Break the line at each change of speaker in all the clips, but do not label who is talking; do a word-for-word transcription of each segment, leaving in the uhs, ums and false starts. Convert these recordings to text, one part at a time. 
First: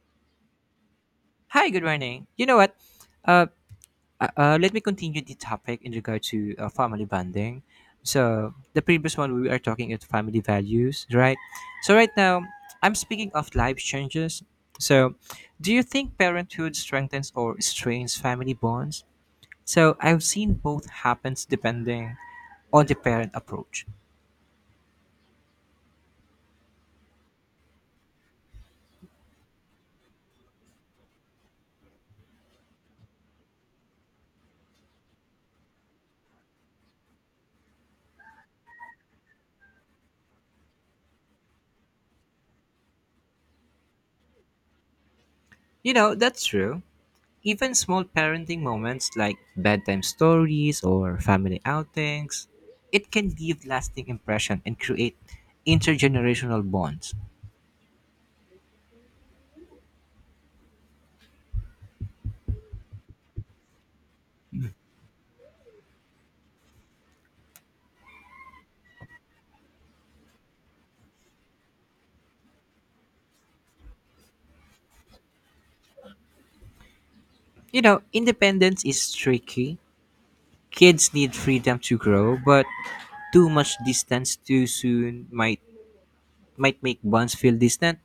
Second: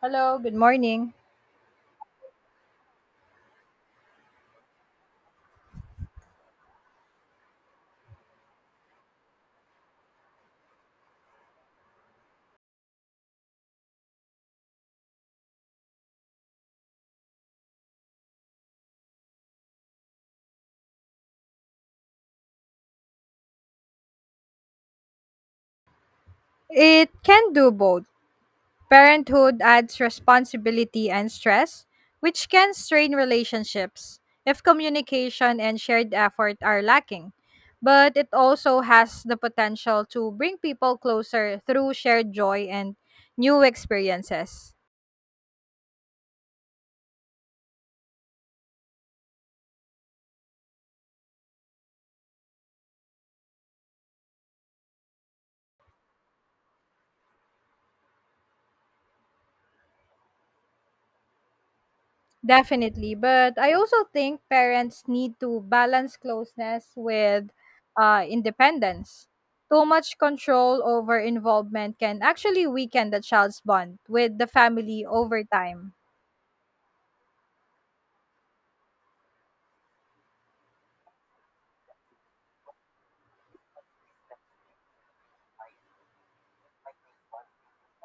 Hello, good morning.
Hi, good morning. You know what? Uh, uh, uh, Let me continue the topic in regard to uh, family bonding. So the previous one we are talking about family values, right? So right now I'm speaking of life changes. So, do you think parenthood strengthens or strains family bonds? So I've seen both happens depending on the parent approach.
It can do both. Parenthood adds responsibility and stress, which can strain relationships if communication and shared effort are lacking. But it also has the potential to bring people closer through shared joy and new experiences.
You know that's true. Even small parenting moments like bedtime stories or family outings, it can leave lasting impression and create intergenerational bonds.
Definitely. But I also think parents need to balance closeness with uh, independence. Too much control over involvement can actually weaken the child's bond with the family over time.
You know, independence is tricky. Kids need freedom to grow, but too much distance too soon might might make bonds feel distant.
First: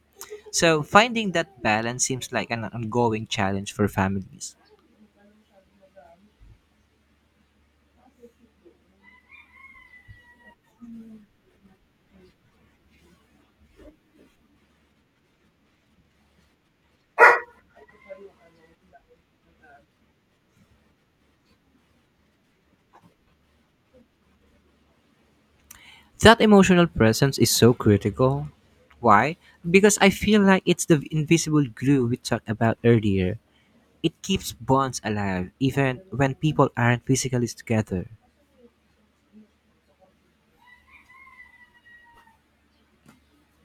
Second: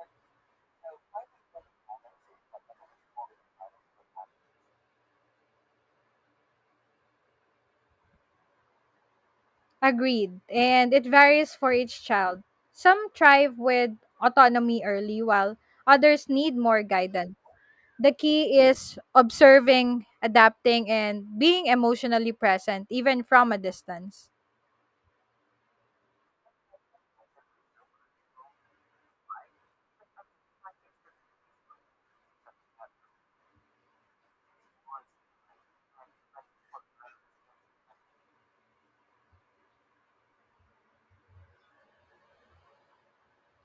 So finding that balance seems like an ongoing challenge for families.
Agreed. And it varies for each child. Some thrive with autonomy early, while others need more guidance. The key is observing, adapting, and being emotionally present, even from a distance.
That emotional presence is so critical. Why? Because I feel like it's the invisible glue we talked about earlier. It keeps bonds alive even when people aren't physically together.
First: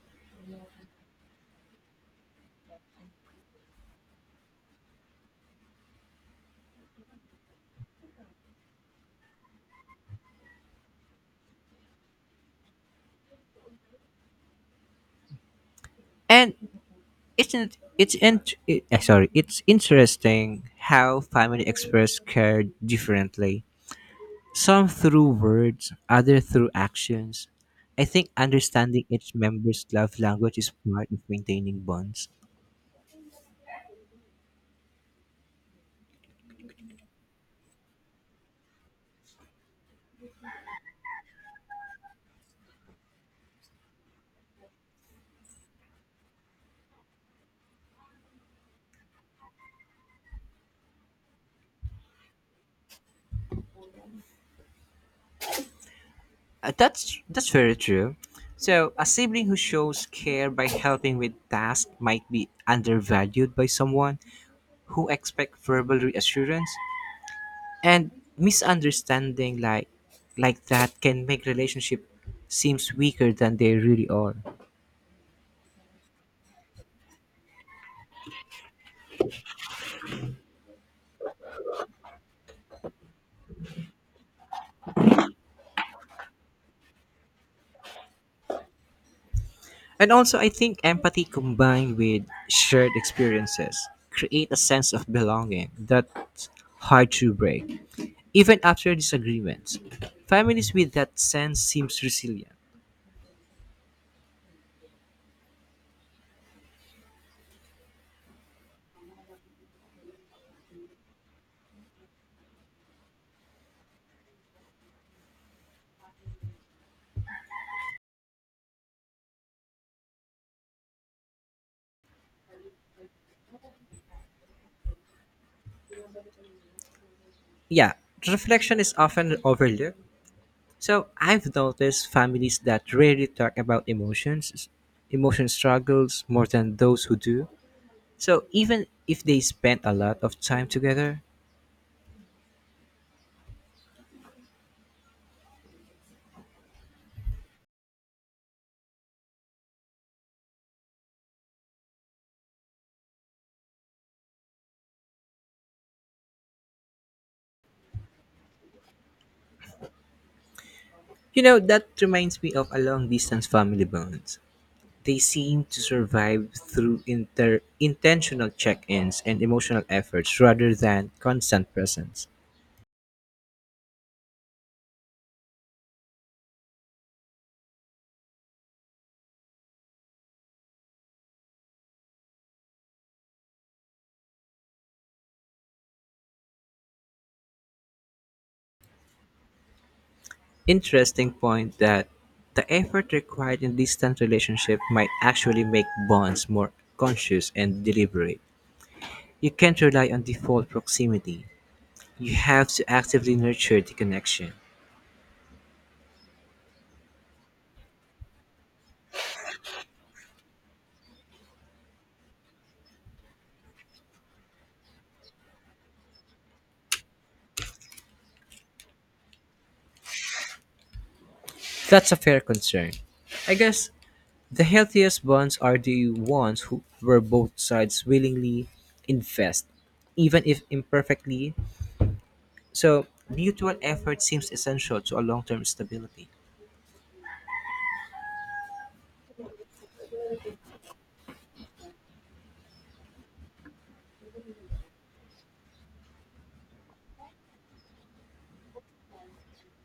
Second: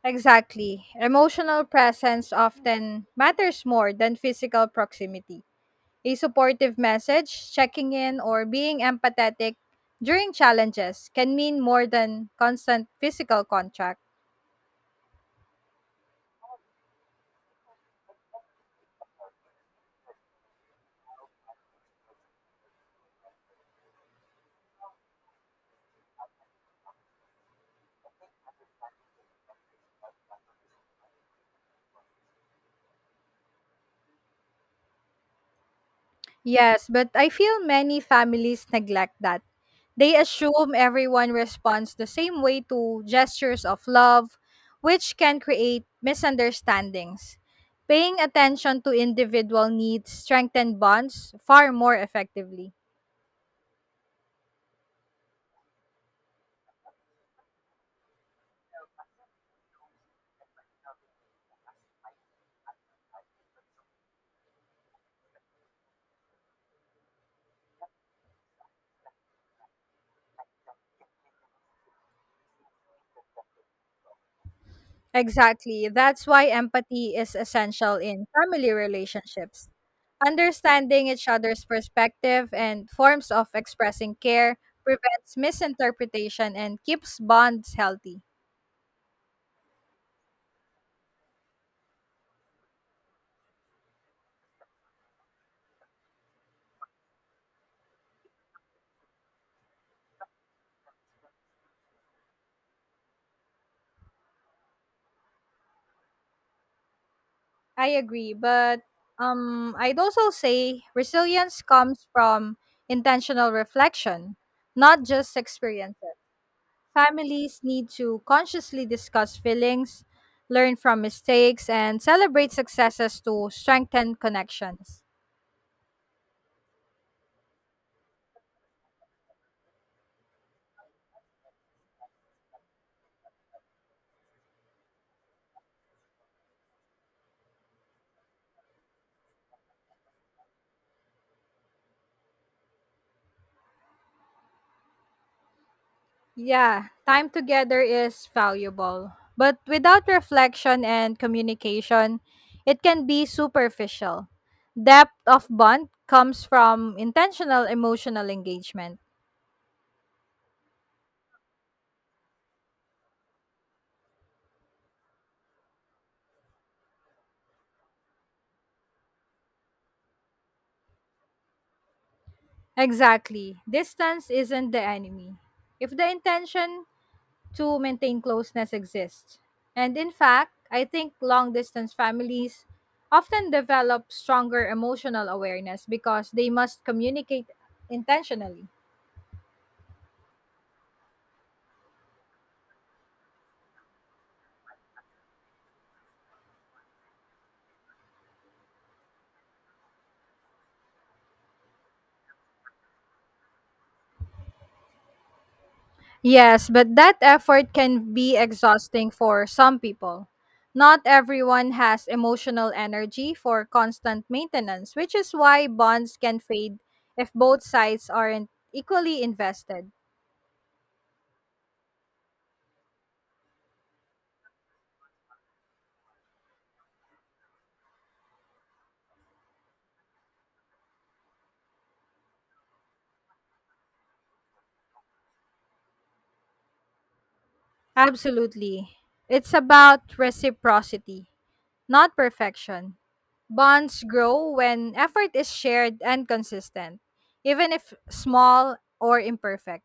Exactly. Emotional presence often matters more than physical proximity. A supportive message, checking in, or being empathetic during challenges can mean more than constant physical contact.
And isn't it's in, it, eh, sorry, it's interesting how family express care differently. Some through words, other through actions. I think understanding each member's love language is part of maintaining bonds.
Yes, but I feel many families neglect that. They assume everyone responds the same way to gestures of love, which can create misunderstandings. Paying attention to individual needs strengthen bonds far more effectively.
Uh, that's that's very true. So, a sibling who shows care by helping with tasks might be undervalued by someone who expects verbal reassurance and misunderstanding like like that can make relationship seems weaker than they really are.
Exactly. That's why empathy is essential in family relationships. Understanding each other's perspective and forms of expressing care prevents misinterpretation and keeps bonds healthy.
And also, I think empathy combined with shared experiences create a sense of belonging that's hard to break even after disagreements. Families with that sense seems resilient.
I agree, but um, I'd also say resilience comes from intentional reflection, not just experiences. Families need to consciously discuss feelings, learn from mistakes, and celebrate successes to strengthen connections.
Yeah, reflection is often overlooked. So I've noticed families that rarely talk about emotions, emotion struggles more than those who do. So even if they spend a lot of time together,
Yeah, time together is valuable, but without reflection and communication, it can be superficial. Depth of bond comes from intentional emotional engagement.
you know, that reminds me of a long distance family bonds. They seem to survive through inter- intentional check ins and emotional efforts rather than constant presence.
Exactly. Distance isn't the enemy. If the intention to maintain closeness exists. And in fact, I think long distance families often develop stronger emotional awareness because they must communicate intentionally.
Interesting point that the effort required in distant relationships might actually make bonds more conscious and deliberate. You can't rely on default proximity. You have to actively nurture the connection.
Yes, but that effort can be exhausting for some people. Not everyone has emotional energy for constant maintenance, which is why bonds can fade if both sides aren't equally invested.
That's a fair concern. I guess the healthiest bonds are the ones who where both sides willingly invest, even if imperfectly. So mutual effort seems essential to a long-term stability.
Absolutely. It's about reciprocity, not perfection. Bonds grow when effort is shared and consistent, even if small or imperfect.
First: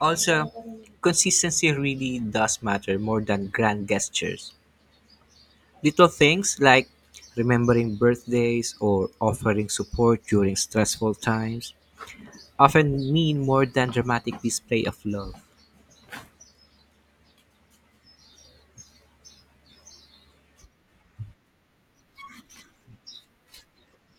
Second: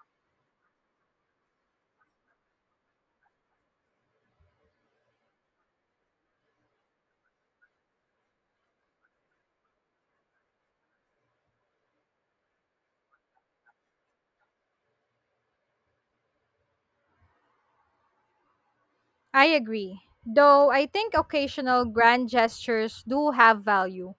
Also, consistency really does matter more than grand gestures. Little things like remembering birthdays or offering support during stressful times often mean more than dramatic display of love.
I agree. Though I think occasional grand gestures do have value.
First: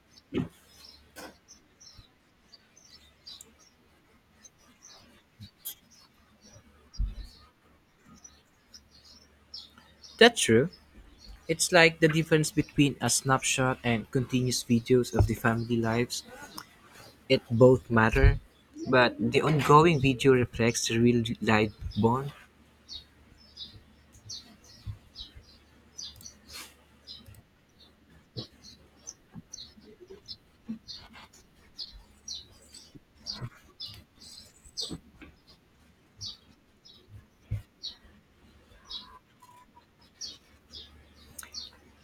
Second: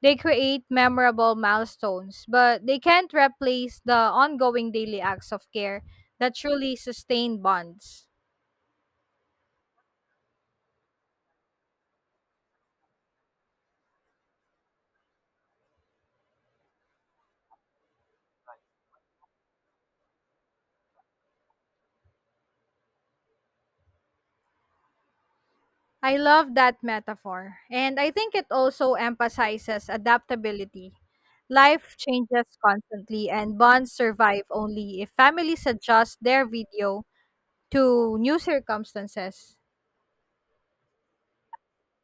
They create memorable milestones, but they can't replace the ongoing daily acts of care that truly sustain bonds.
That's true. It's like the difference between a snapshot and continuous videos of the family lives. It both matter, but the ongoing video reflects the real life bond.
I love that metaphor. And I think it also emphasizes adaptability. Life changes constantly, and bonds survive only if families adjust their video to new circumstances.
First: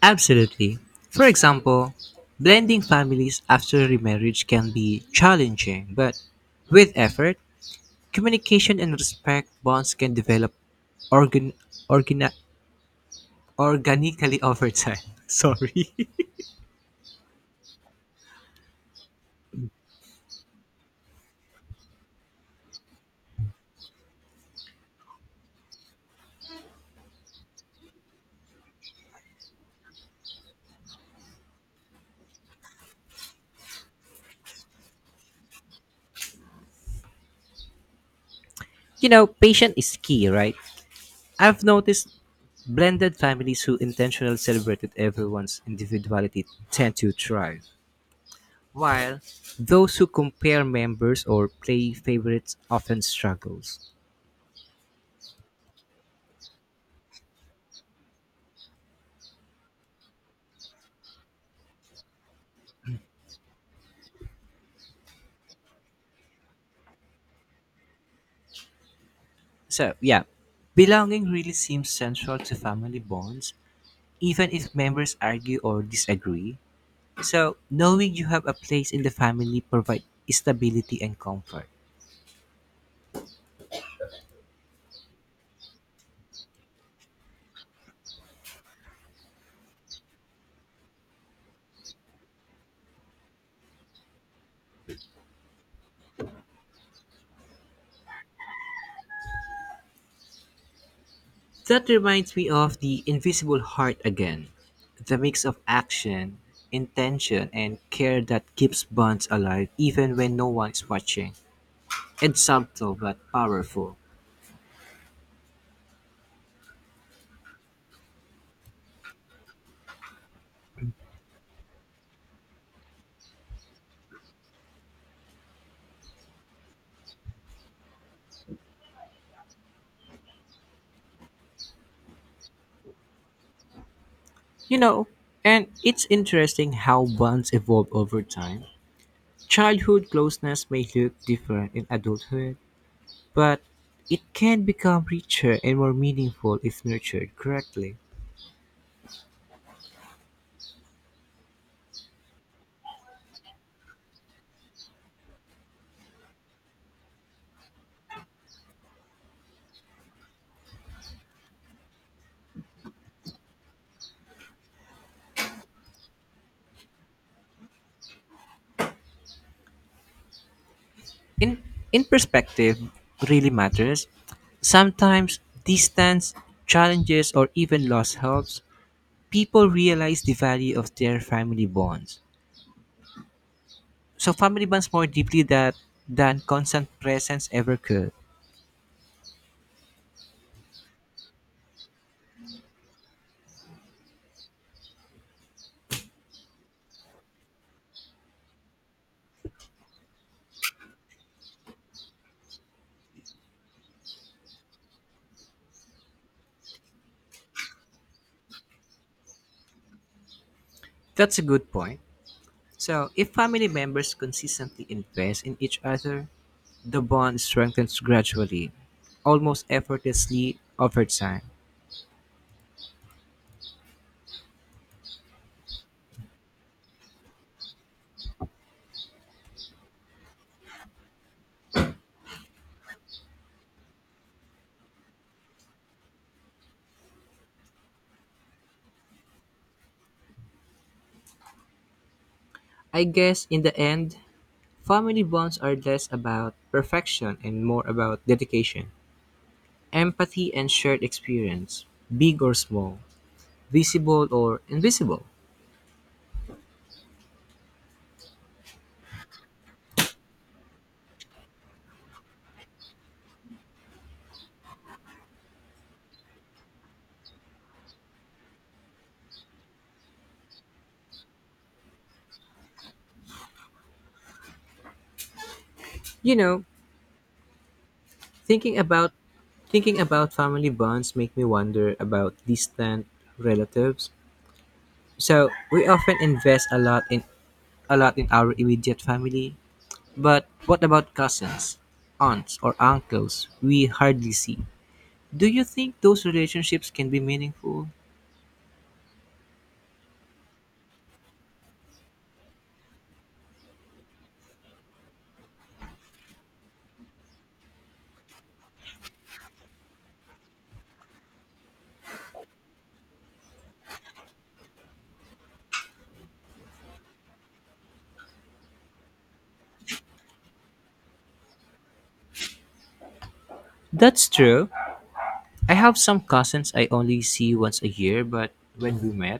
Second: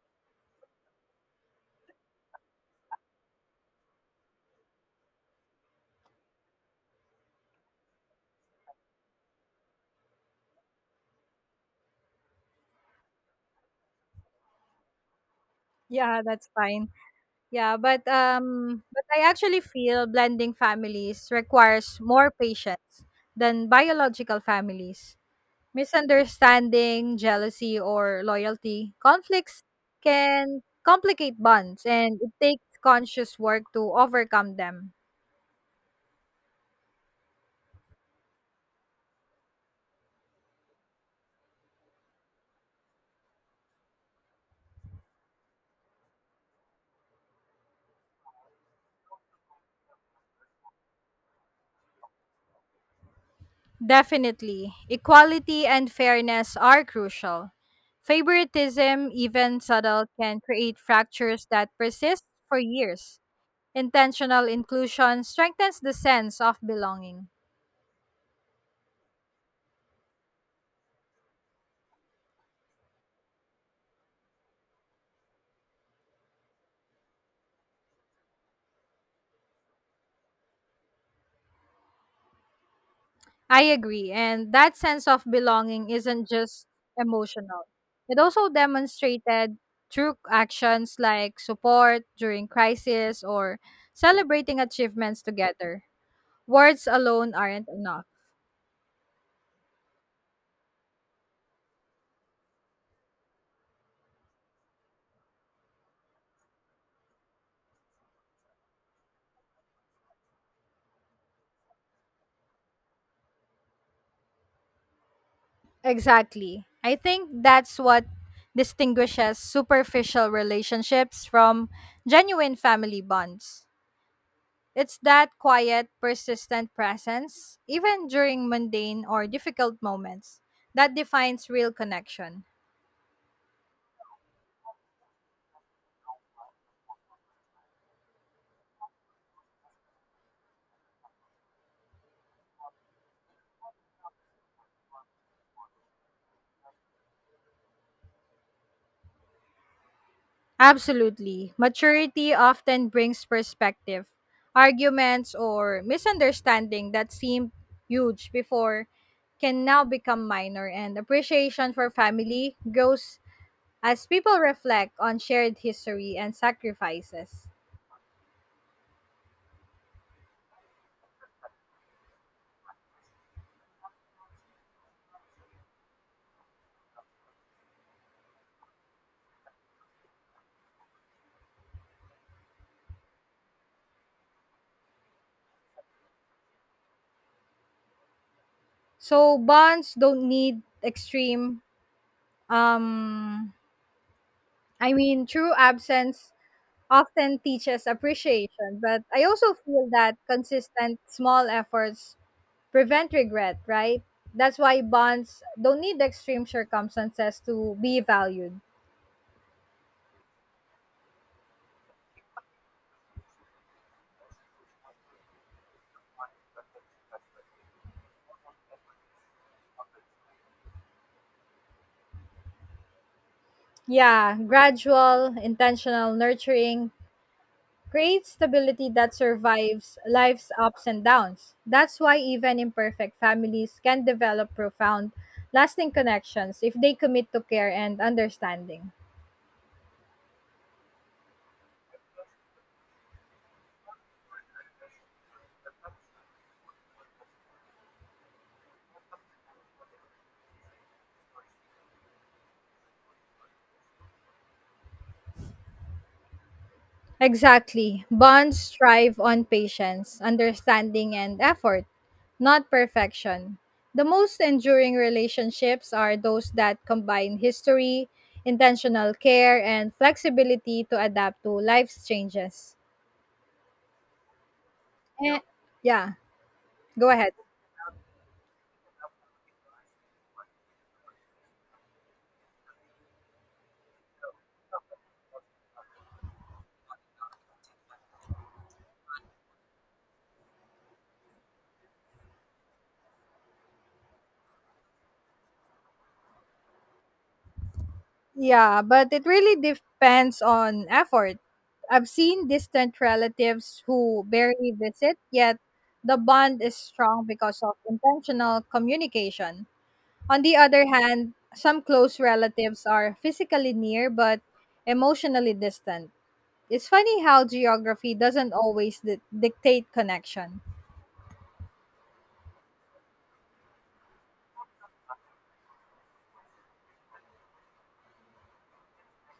Absolutely. For example, blending families after remarriage can be challenging, but with effort, communication and respect bonds can develop organ, organa, organically over time. Sorry.
Yeah, that's fine. Yeah, but um, but I actually feel blending families requires more patience than biological families. Misunderstanding, jealousy, or loyalty, conflicts can complicate bonds and it takes conscious work to overcome them.
You know, patience is key, right? I've noticed blended families who intentionally celebrated everyone's individuality tend to thrive, while those who compare members or play favorites often struggles.
Definitely, equality and fairness are crucial. Favoritism, even subtle, can create fractures that persist for years. Intentional inclusion strengthens the sense of belonging.
So, yeah, belonging really seems central to family bonds, even if members argue or disagree. So, knowing you have a place in the family provides stability and comfort.
I agree. And that sense of belonging isn't just emotional, it also demonstrated through actions like support during crisis or celebrating achievements together. Words alone aren't enough.
That reminds me of the invisible heart again, the mix of action, intention, and care that keeps bonds alive even when no one is watching. It's subtle but powerful.
Exactly. I think that's what distinguishes superficial relationships from genuine family bonds. It's that quiet, persistent presence, even during mundane or difficult moments, that defines real connection.
You know, and it's interesting how bonds evolve over time. Childhood closeness may look different in adulthood, but it can become richer and more meaningful if nurtured correctly.
Absolutely. Maturity often brings perspective. Arguments or misunderstanding that seemed huge before can now become minor, and appreciation for family grows as people reflect on shared history and sacrifices.
In in perspective really matters. Sometimes distance, challenges or even loss helps people realize the value of their family bonds. So family bonds more deeply that than constant presence ever could.
So, bonds don't need extreme um I mean, true absence often teaches appreciation, but I also feel that consistent small efforts prevent regret, right? That's why bonds don't need extreme circumstances to be valued.
That's a good point. So, if family members consistently invest in each other, the bond strengthens gradually, almost effortlessly over time.
Yeah, gradual, intentional nurturing creates stability that survives life's ups and downs. That's why even imperfect families can develop profound, lasting connections if they commit to care and understanding.
I guess in the end, family bonds are less about perfection and more about dedication, empathy, and shared experience, big or small, visible or invisible.
Exactly. Bonds thrive on patience, understanding, and effort, not perfection. The most enduring relationships are those that combine history, intentional care, and flexibility to adapt to life's changes. Eh, yeah,
You know,
go ahead.
thinking about thinking about family bonds make me wonder about distant relatives. So we often invest a lot in a lot in our immediate family. But what about cousins, aunts, or uncles we hardly see? Do you think those relationships can be meaningful?
Yeah, but it really depends on effort. I've seen distant relatives who barely visit, yet the bond is strong because of intentional communication. On the other hand, some close relatives are physically near but emotionally distant. It's funny how geography doesn't always di- dictate connection.
That's true. I have some cousins I only see once a year, but when we met,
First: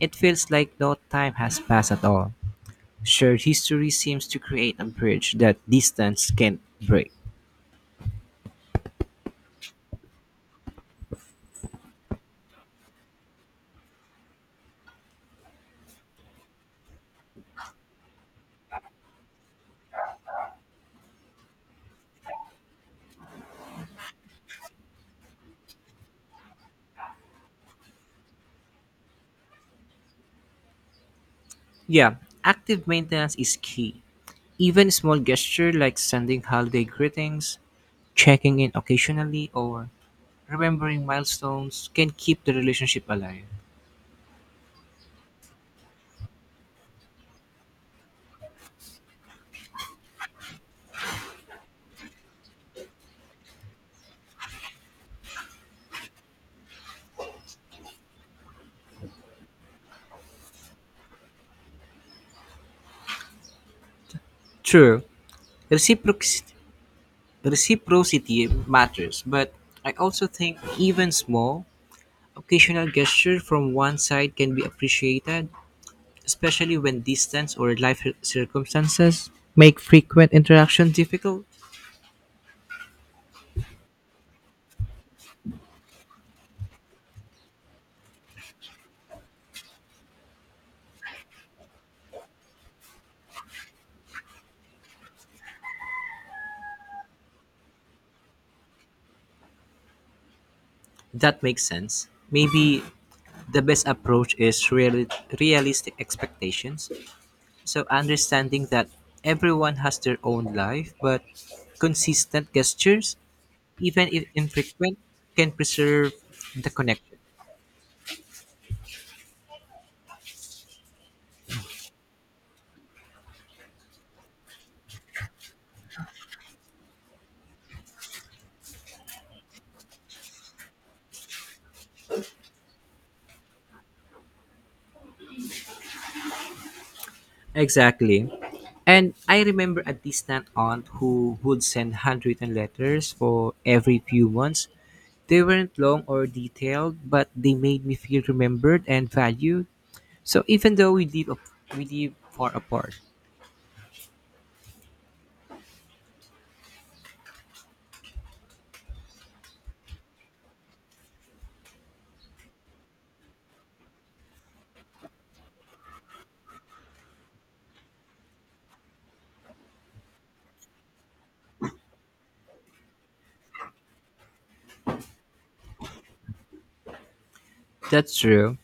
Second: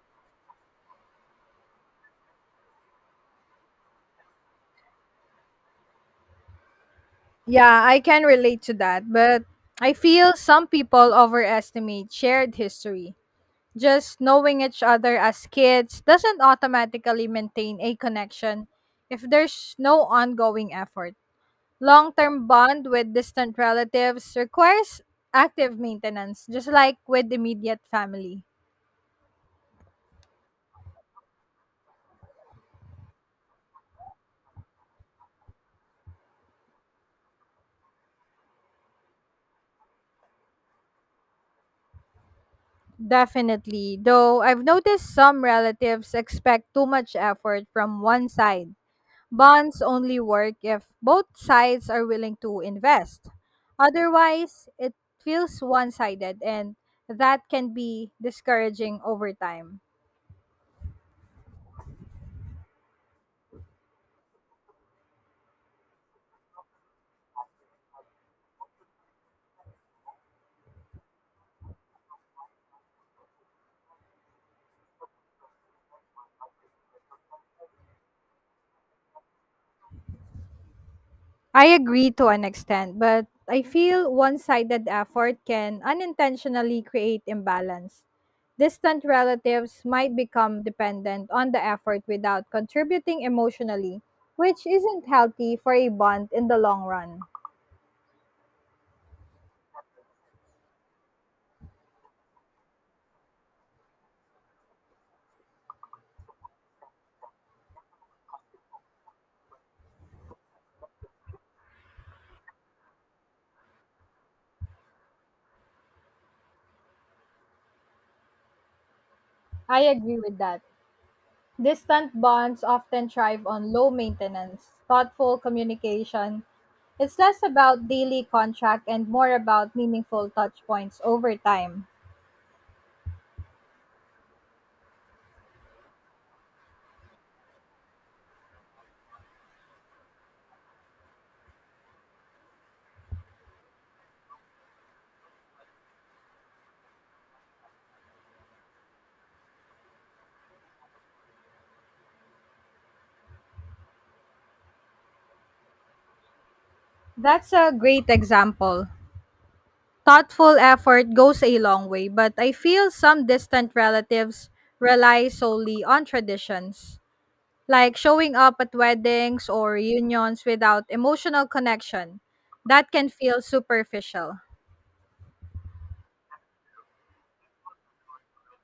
it feels like no time has passed at all. Shared history seems to create a bridge that distance can't break.
Yeah, I can relate to that, but I feel some people overestimate shared history. Just knowing each other as kids doesn't automatically maintain a connection if there's no ongoing effort. Long term bond with distant relatives requires active maintenance, just like with immediate family.
Yeah, active maintenance is key. Even small gesture like sending holiday greetings, checking in occasionally, or remembering milestones can keep the relationship alive.
Definitely, though I've noticed some relatives expect too much effort from one side. Bonds only work if both sides are willing to invest. Otherwise, it feels one sided, and that can be discouraging over time.
True, reciprocity, reciprocity matters, but I also think even small, occasional gestures from one side can be appreciated, especially when distance or life cir- circumstances make frequent interaction difficult.
I agree to an extent, but I feel one sided effort can unintentionally create imbalance. Distant relatives might become dependent on the effort without contributing emotionally, which isn't healthy for a bond in the long run.
That makes sense. Maybe the best approach is reali- realistic expectations. So understanding that everyone has their own life, but consistent gestures, even if infrequent, can preserve the connection.
I agree with that. Distant bonds often thrive on low maintenance, thoughtful communication. It's less about daily contract and more about meaningful touchpoints over time.
Exactly. And I remember a distant aunt who would send handwritten letters for every few months. They weren't long or detailed, but they made me feel remembered and valued. So even though we live ap- we live far apart,
That's a great example. Thoughtful effort goes a long way, but I feel some distant relatives rely solely on traditions, like showing up at weddings or reunions without emotional connection. That can feel superficial.
that's true.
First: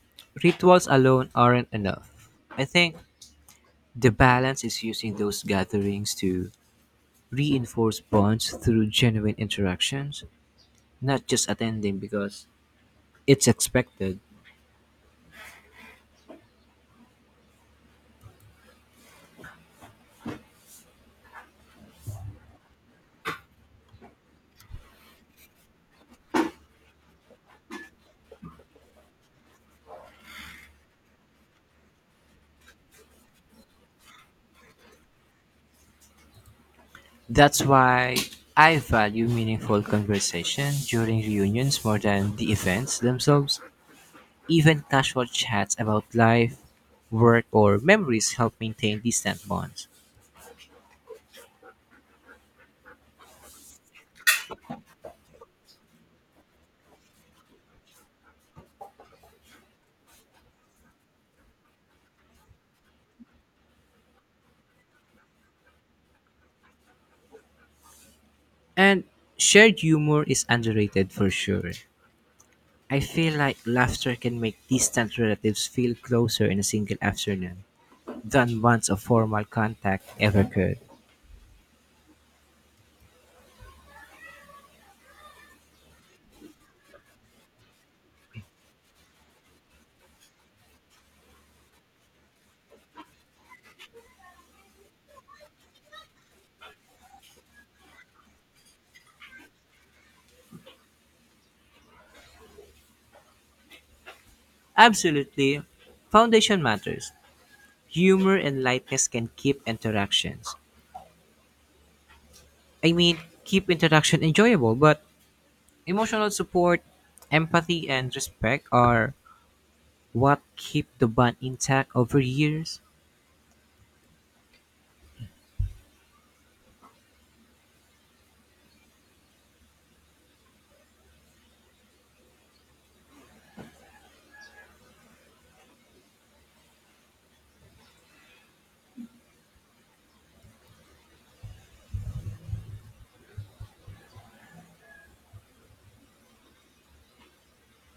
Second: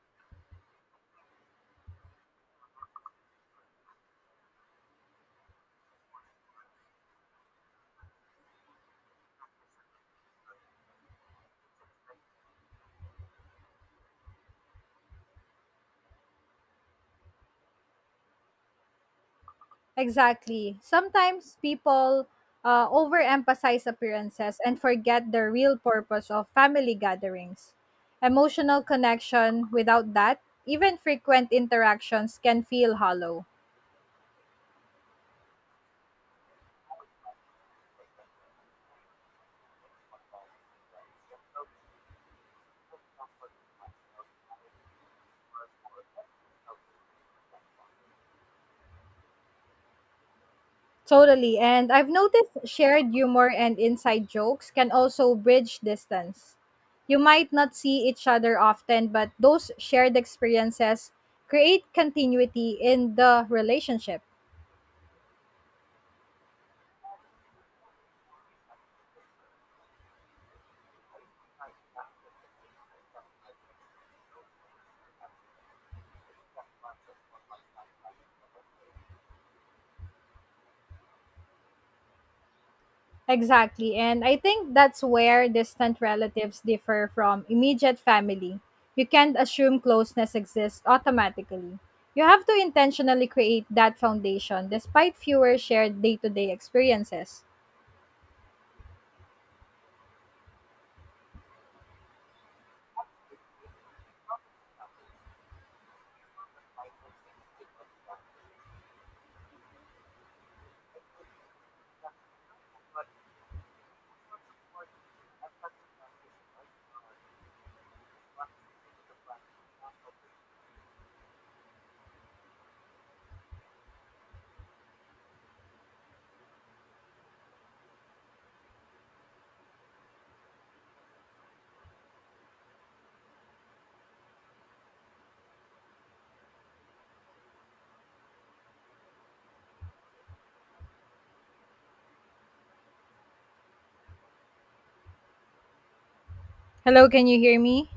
Rituals alone aren't enough. I think the balance is using those gatherings to reinforce bonds through genuine interactions, not just attending because it's expected.
Exactly. Sometimes people uh, overemphasize appearances and forget the real purpose of family gatherings. Emotional connection without that, even frequent interactions can feel hollow.
That's why I value meaningful conversation during reunions more than the events themselves. Even casual chats about life, work, or memories help maintain distant bonds.
Totally. And I've noticed shared humor and inside jokes can also bridge distance. You might not see each other often, but those shared experiences create continuity in the relationship.
And shared humor is underrated for sure. I feel like laughter can make distant relatives feel closer in a single afternoon than once a formal contact ever could.
Exactly. And I think that's where distant relatives differ from immediate family. You can't assume closeness exists automatically. You have to intentionally create that foundation despite fewer shared day to day experiences.
Absolutely. Foundation matters. Humor and lightness can keep interactions. I mean, keep interaction enjoyable, but emotional support, empathy, and respect are what keep the bond intact over years.
Hello, can you hear me?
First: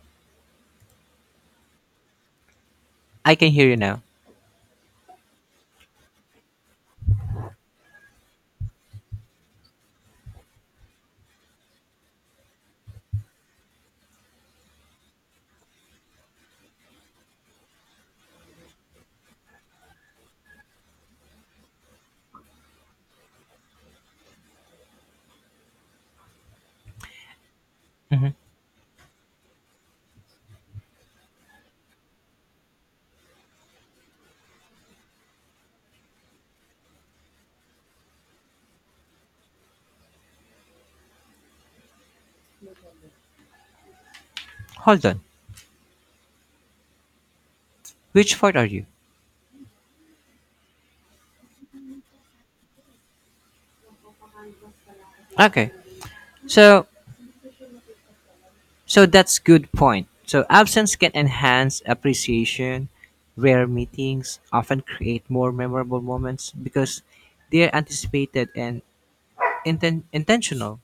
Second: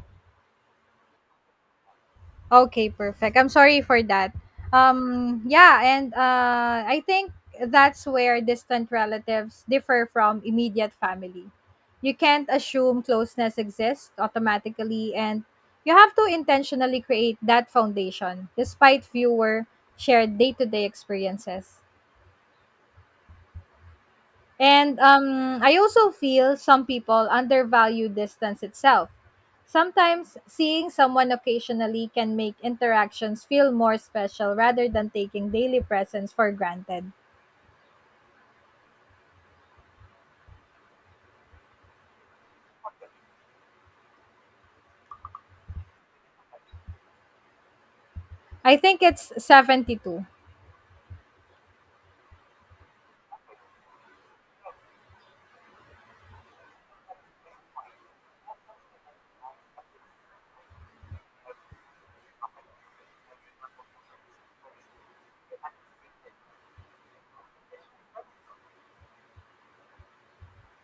Okay,
I
perfect. I'm
can hear you
sorry for
now.
that. Um, yeah, and uh, I think that's where distant relatives differ from immediate family. You can't assume closeness exists automatically, and you have to intentionally create that foundation despite fewer shared day to day experiences. And um, I also feel some people undervalue
Hmm.
distance itself. Sometimes seeing someone occasionally can make interactions feel more special rather than taking daily presence for granted.
Hold on. Which part are
I
you?
think it's seventy two.
Okay. So, So that's good point. So absence can enhance appreciation. Rare meetings often create more memorable moments because they are anticipated and inten- intentional.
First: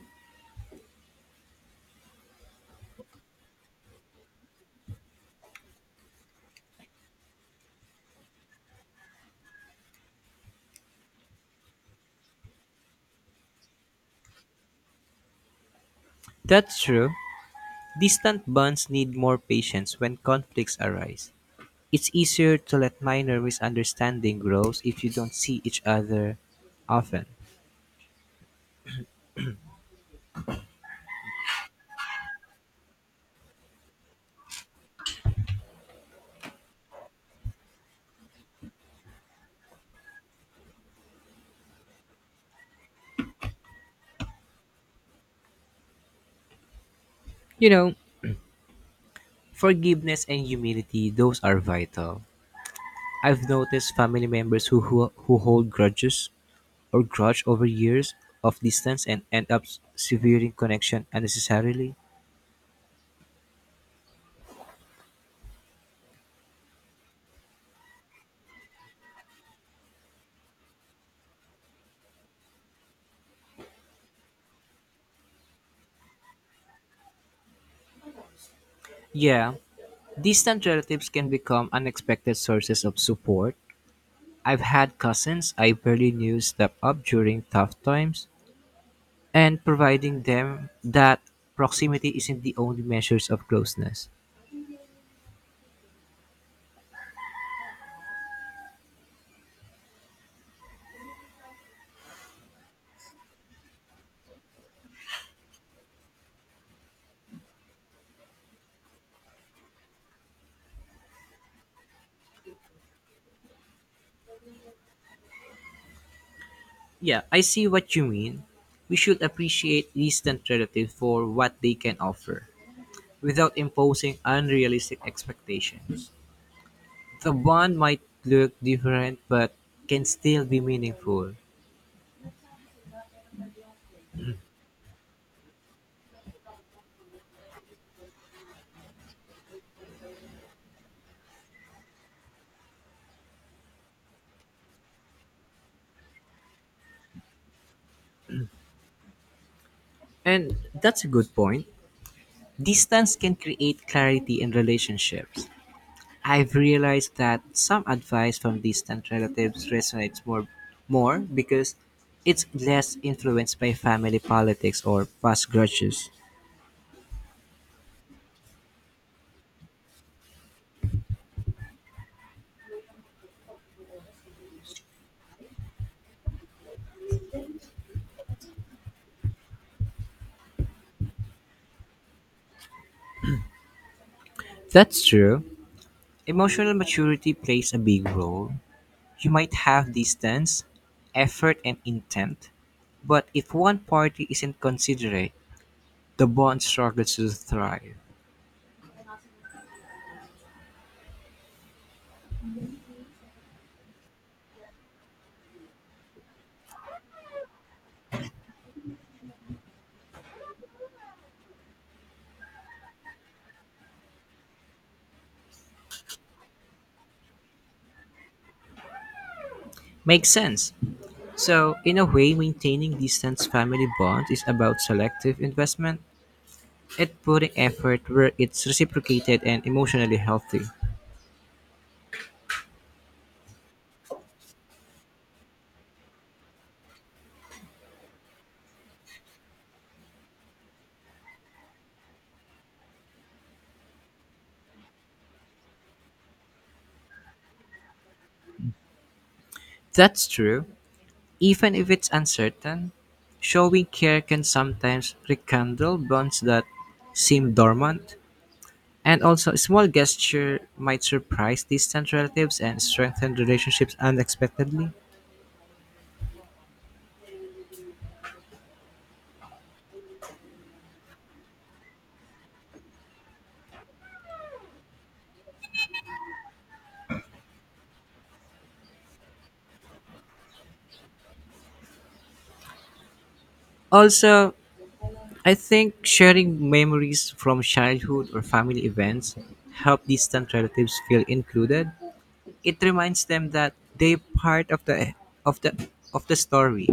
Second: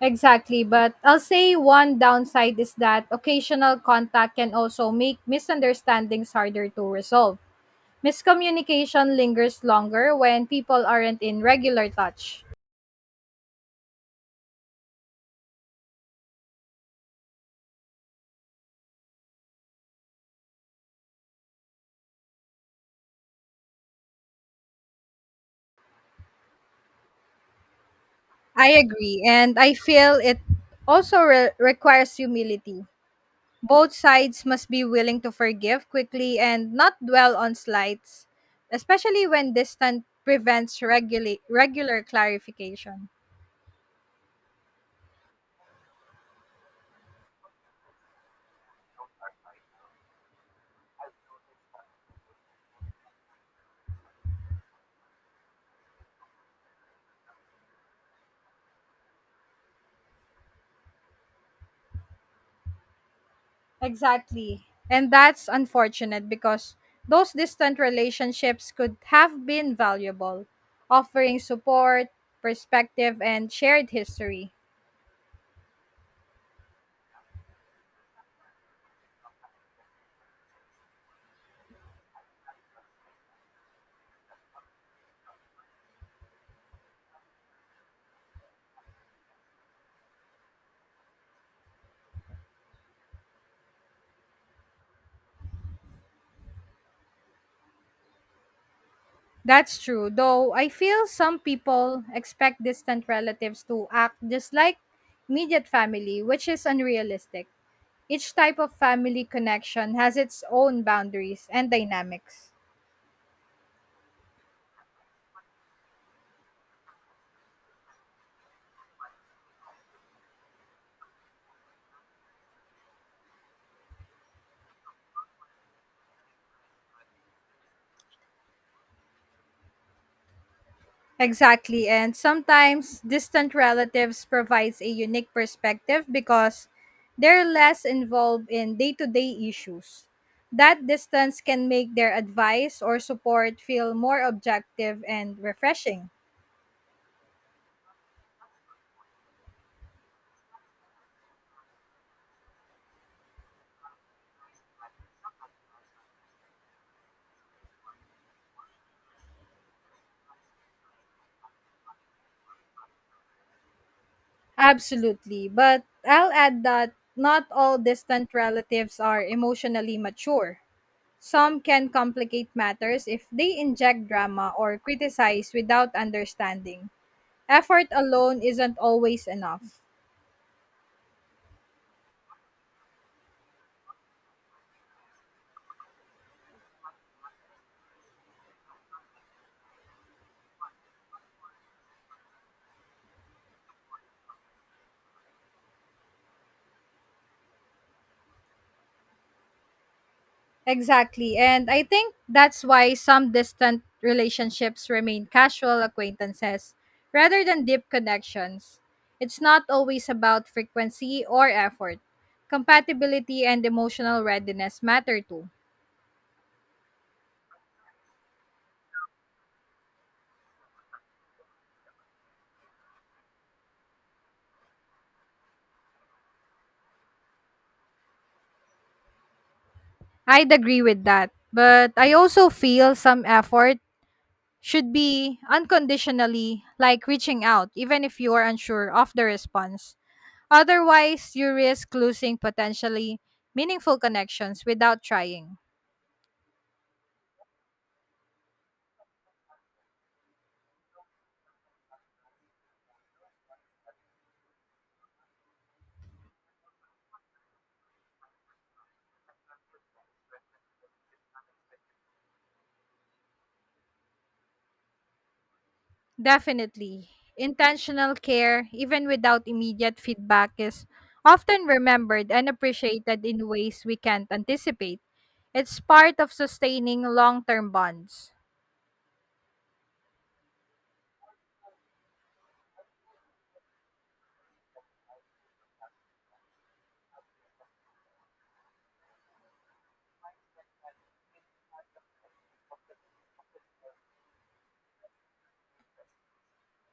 Exactly, but I'll say one downside is that occasional contact can also make misunderstandings harder to resolve. Miscommunication lingers longer when people aren't in regular touch.
That's true. Distant bonds need more patience when conflicts arise. It's easier to let minor misunderstanding grow if you don't see each other often.
I agree. And I feel it also re- requires humility. Both sides must be willing to forgive quickly and not dwell on slights, especially when distance prevents regula- regular clarification.
You know, Forgiveness and humility, those are vital. I've noticed family members who, who, who hold grudges or grudge over years of distance and end up severing connection unnecessarily.
Exactly. And that's unfortunate because those distant relationships could have been valuable, offering support, perspective, and shared history.
Yeah, distant relatives can become unexpected sources of support. I've had cousins I barely knew step up during tough times, and providing them that proximity isn't the only measures of closeness.
That's true, though I feel some people expect distant relatives to act just like immediate family, which is unrealistic. Each type of family connection has its own boundaries and dynamics.
Yeah, I see what you mean. We should appreciate distant relatives for what they can offer without imposing unrealistic expectations. The bond might look different but can still be meaningful.
Exactly, and sometimes distant relatives provides a unique perspective because they're less involved in day-to-day issues. That distance can make their advice or support feel more objective and refreshing.
And that's a good point. Distance can create clarity in relationships. I've realized that some advice from distant relatives resonates more more because it's less influenced by family politics or
Absolutely.
past
But
grudges.
I'll add that not all distant relatives are emotionally mature. Some can complicate matters if they inject drama or criticize without understanding. Effort alone isn't always enough.
That's true. Emotional maturity plays a big role. You might have distance, effort, and intent, but if one party isn't considerate, the bond struggles to thrive.
Exactly. And I think that's why some distant relationships remain casual acquaintances rather than deep connections. It's not always about frequency or effort. Compatibility and emotional readiness matter too.
Makes sense. So, in a way, maintaining distant family bond is about selective investment and putting effort where it's reciprocated and emotionally
I'd
healthy.
agree with that. But I also feel some effort should be unconditionally, like reaching out, even if you are unsure of the response. Otherwise, you risk losing potentially meaningful connections without trying.
That's true, even if it's uncertain. Showing care can sometimes rekindle bonds that seem dormant, and also a small gesture might surprise distant relatives and strengthen relationships unexpectedly.
Definitely. Intentional care, even without immediate feedback, is often remembered and appreciated in ways we can't anticipate. It's part of sustaining long term bonds.
Also, I think sharing memories from childhood or family events help distant relatives feel included. It reminds them that they're part of the of the of the story,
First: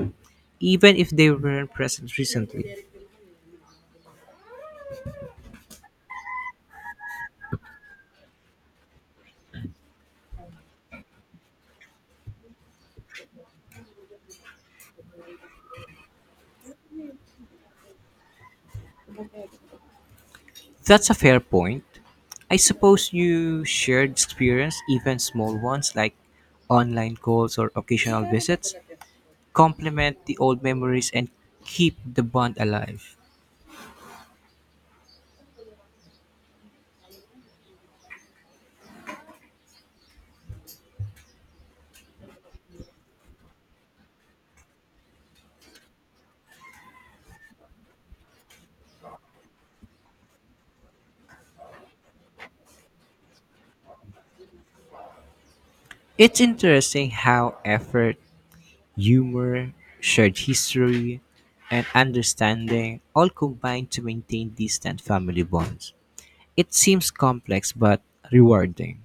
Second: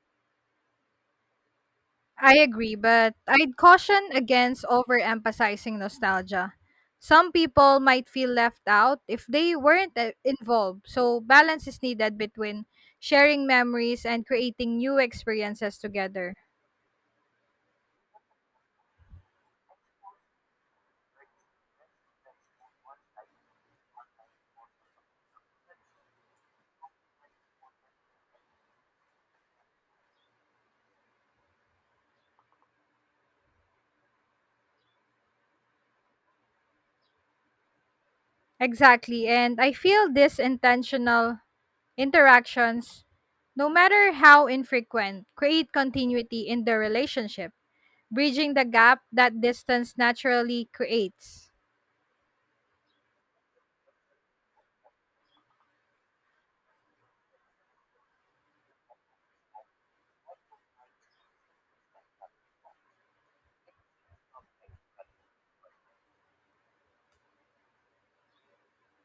even if they weren't present
I agree,
recently.
but I'd caution against overemphasizing nostalgia. Some people might feel left out if they weren't uh, involved, so balance is needed between sharing memories and creating new experiences together.
That's a fair point. I suppose you shared experience, even small ones like online calls or occasional visits, complement the old memories and keep the bond alive.
Exactly, and I feel these intentional interactions, no matter how infrequent, create continuity in the relationship, bridging the gap that distance naturally creates.
It's interesting how effort, humor, shared history, and understanding all combine to maintain distant family bonds. It seems complex but rewarding.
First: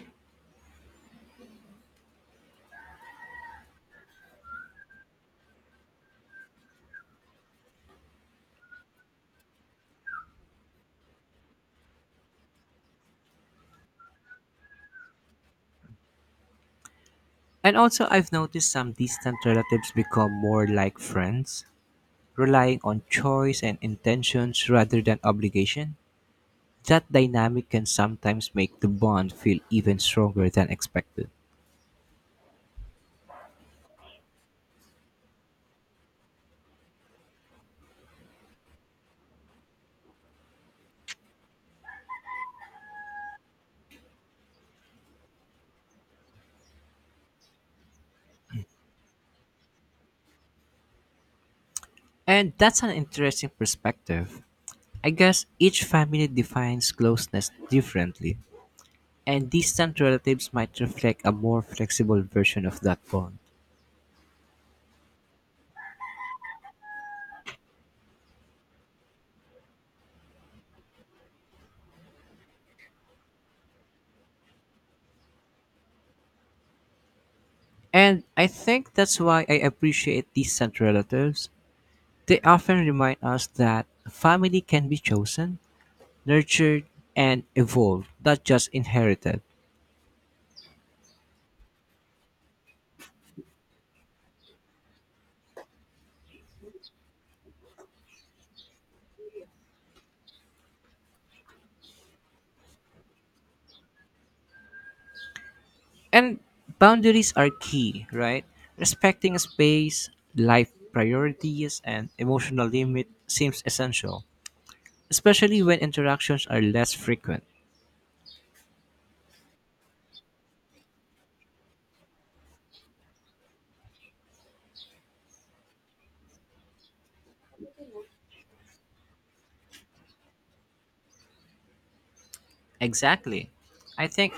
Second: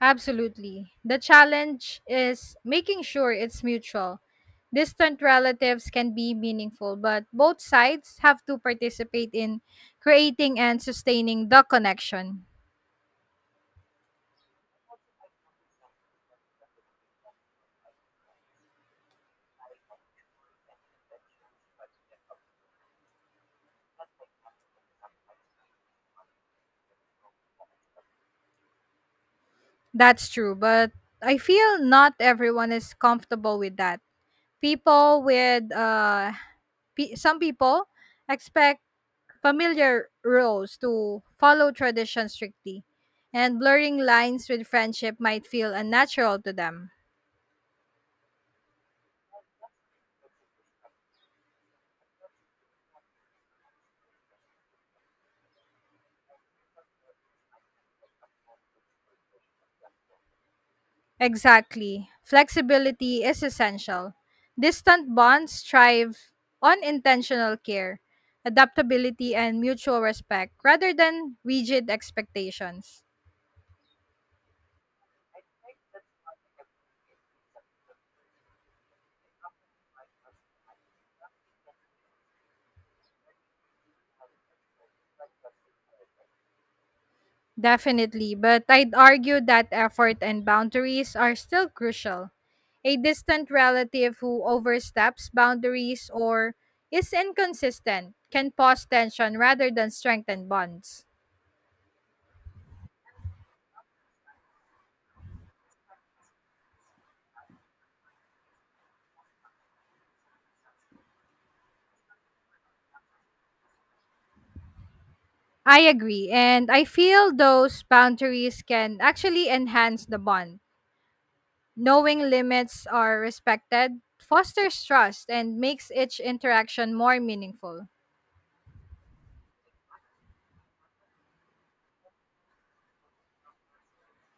Absolutely. The challenge is making sure it's mutual. Distant relatives can be meaningful, but both sides have to participate in creating and sustaining the connection.
And also, I've noticed some distant relatives become more like friends, relying on choice and intentions rather than obligation. That dynamic can sometimes make the bond feel even
That's
stronger
true,
than
but
expected.
I feel not everyone is comfortable with that. People with uh pe- some people expect familiar roles to follow tradition strictly, and blurring lines with friendship might feel unnatural to them.
And that's an interesting perspective. I guess each family defines closeness differently, and distant relatives might reflect a more
Exactly.
flexible version of that
Flexibility
bond.
is essential. Distant bonds thrive on intentional care, adaptability, and mutual respect rather than rigid expectations.
And I think that's why I appreciate distant relatives. They often remind us that family can be chosen, nurtured, and evolved,
Definitely,
not
but
just
I'd
inherited.
argue that effort and boundaries are still crucial. A distant relative who oversteps boundaries or is inconsistent can cause tension rather than strengthen bonds.
And boundaries are key, right? Respecting space, life priorities, and emotional limit seems essential, especially when
I agree.
interactions are
And I
less
feel
frequent.
those boundaries can actually enhance the bond. Knowing limits are respected fosters trust and makes each interaction more meaningful.
Exactly. I think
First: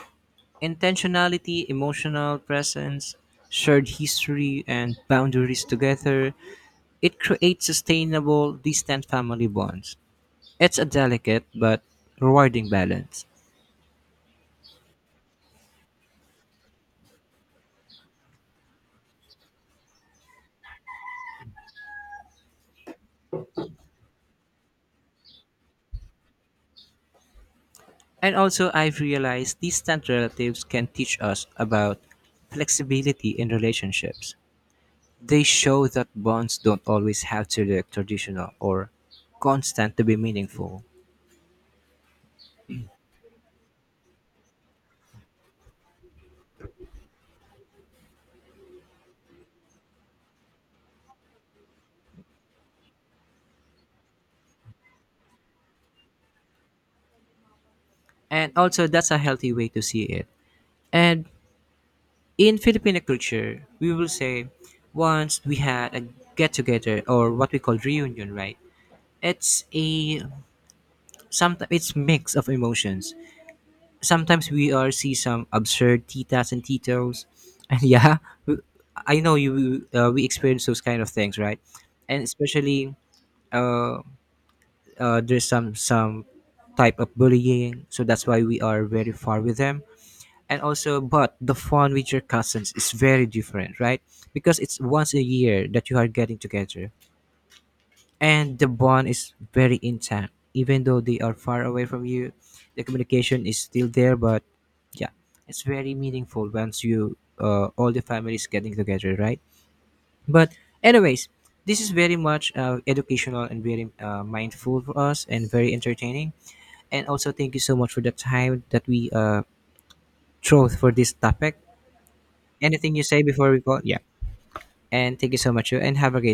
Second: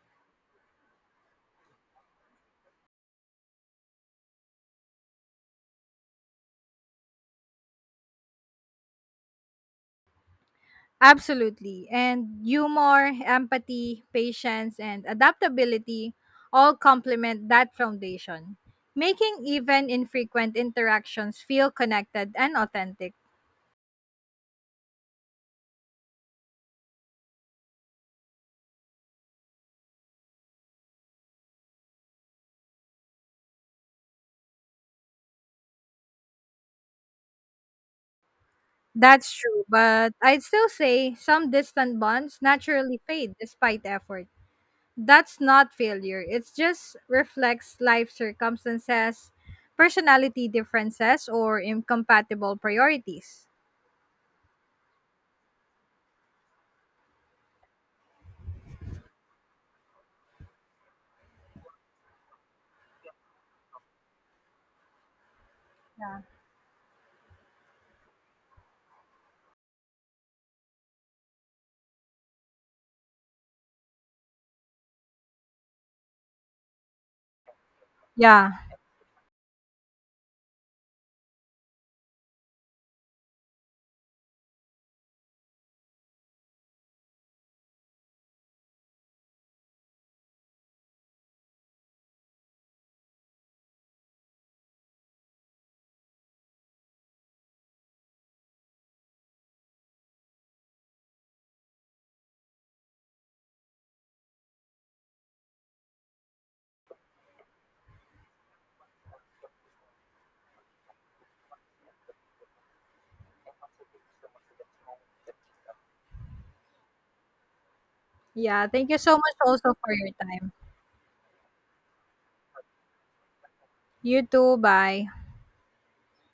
intentionality, emotional presence, shared history, and boundaries together, it creates sustainable, distant family bonds. It's a delicate but
Absolutely. And
rewarding
humor,
balance.
empathy, patience, and adaptability all complement that foundation, making even infrequent interactions feel connected and authentic.
And also, I've realized distant relatives can teach us about flexibility in relationships. They show that bonds don't always have to look traditional or
That's true,
constant to
but
be
I'd still
meaningful.
say some distant bonds naturally fade despite effort. That's not failure. It just reflects life circumstances, personality differences, or incompatible priorities.
And also, that's a healthy way to see it. And in Filipino culture, we will say once we had a get together or what we call reunion, right? It's a sometimes it's mix of emotions. Sometimes we are see some absurd titas and titos, and yeah,
Yeah.
we- I know you, uh, we experience those kind of things, right? And especially uh, uh, there's some some type of bullying, so that's why we are very far with them. And also, but the fun with your cousins is very different, right? Because it's once a year that you are getting together, and the bond is very intact even though they are far away from you. The communication is still there. But yeah, it's very meaningful once you, uh, all the families getting together, right? But anyways, this is very much, uh, educational and very, uh, mindful for us and very entertaining. And also, thank you so much for the time
Yeah,
that
thank you
we,
so much
uh,
also for your time.
chose for this topic. Anything you say before we go? Yeah.
You too. Bye.
And thank you so much, and have a great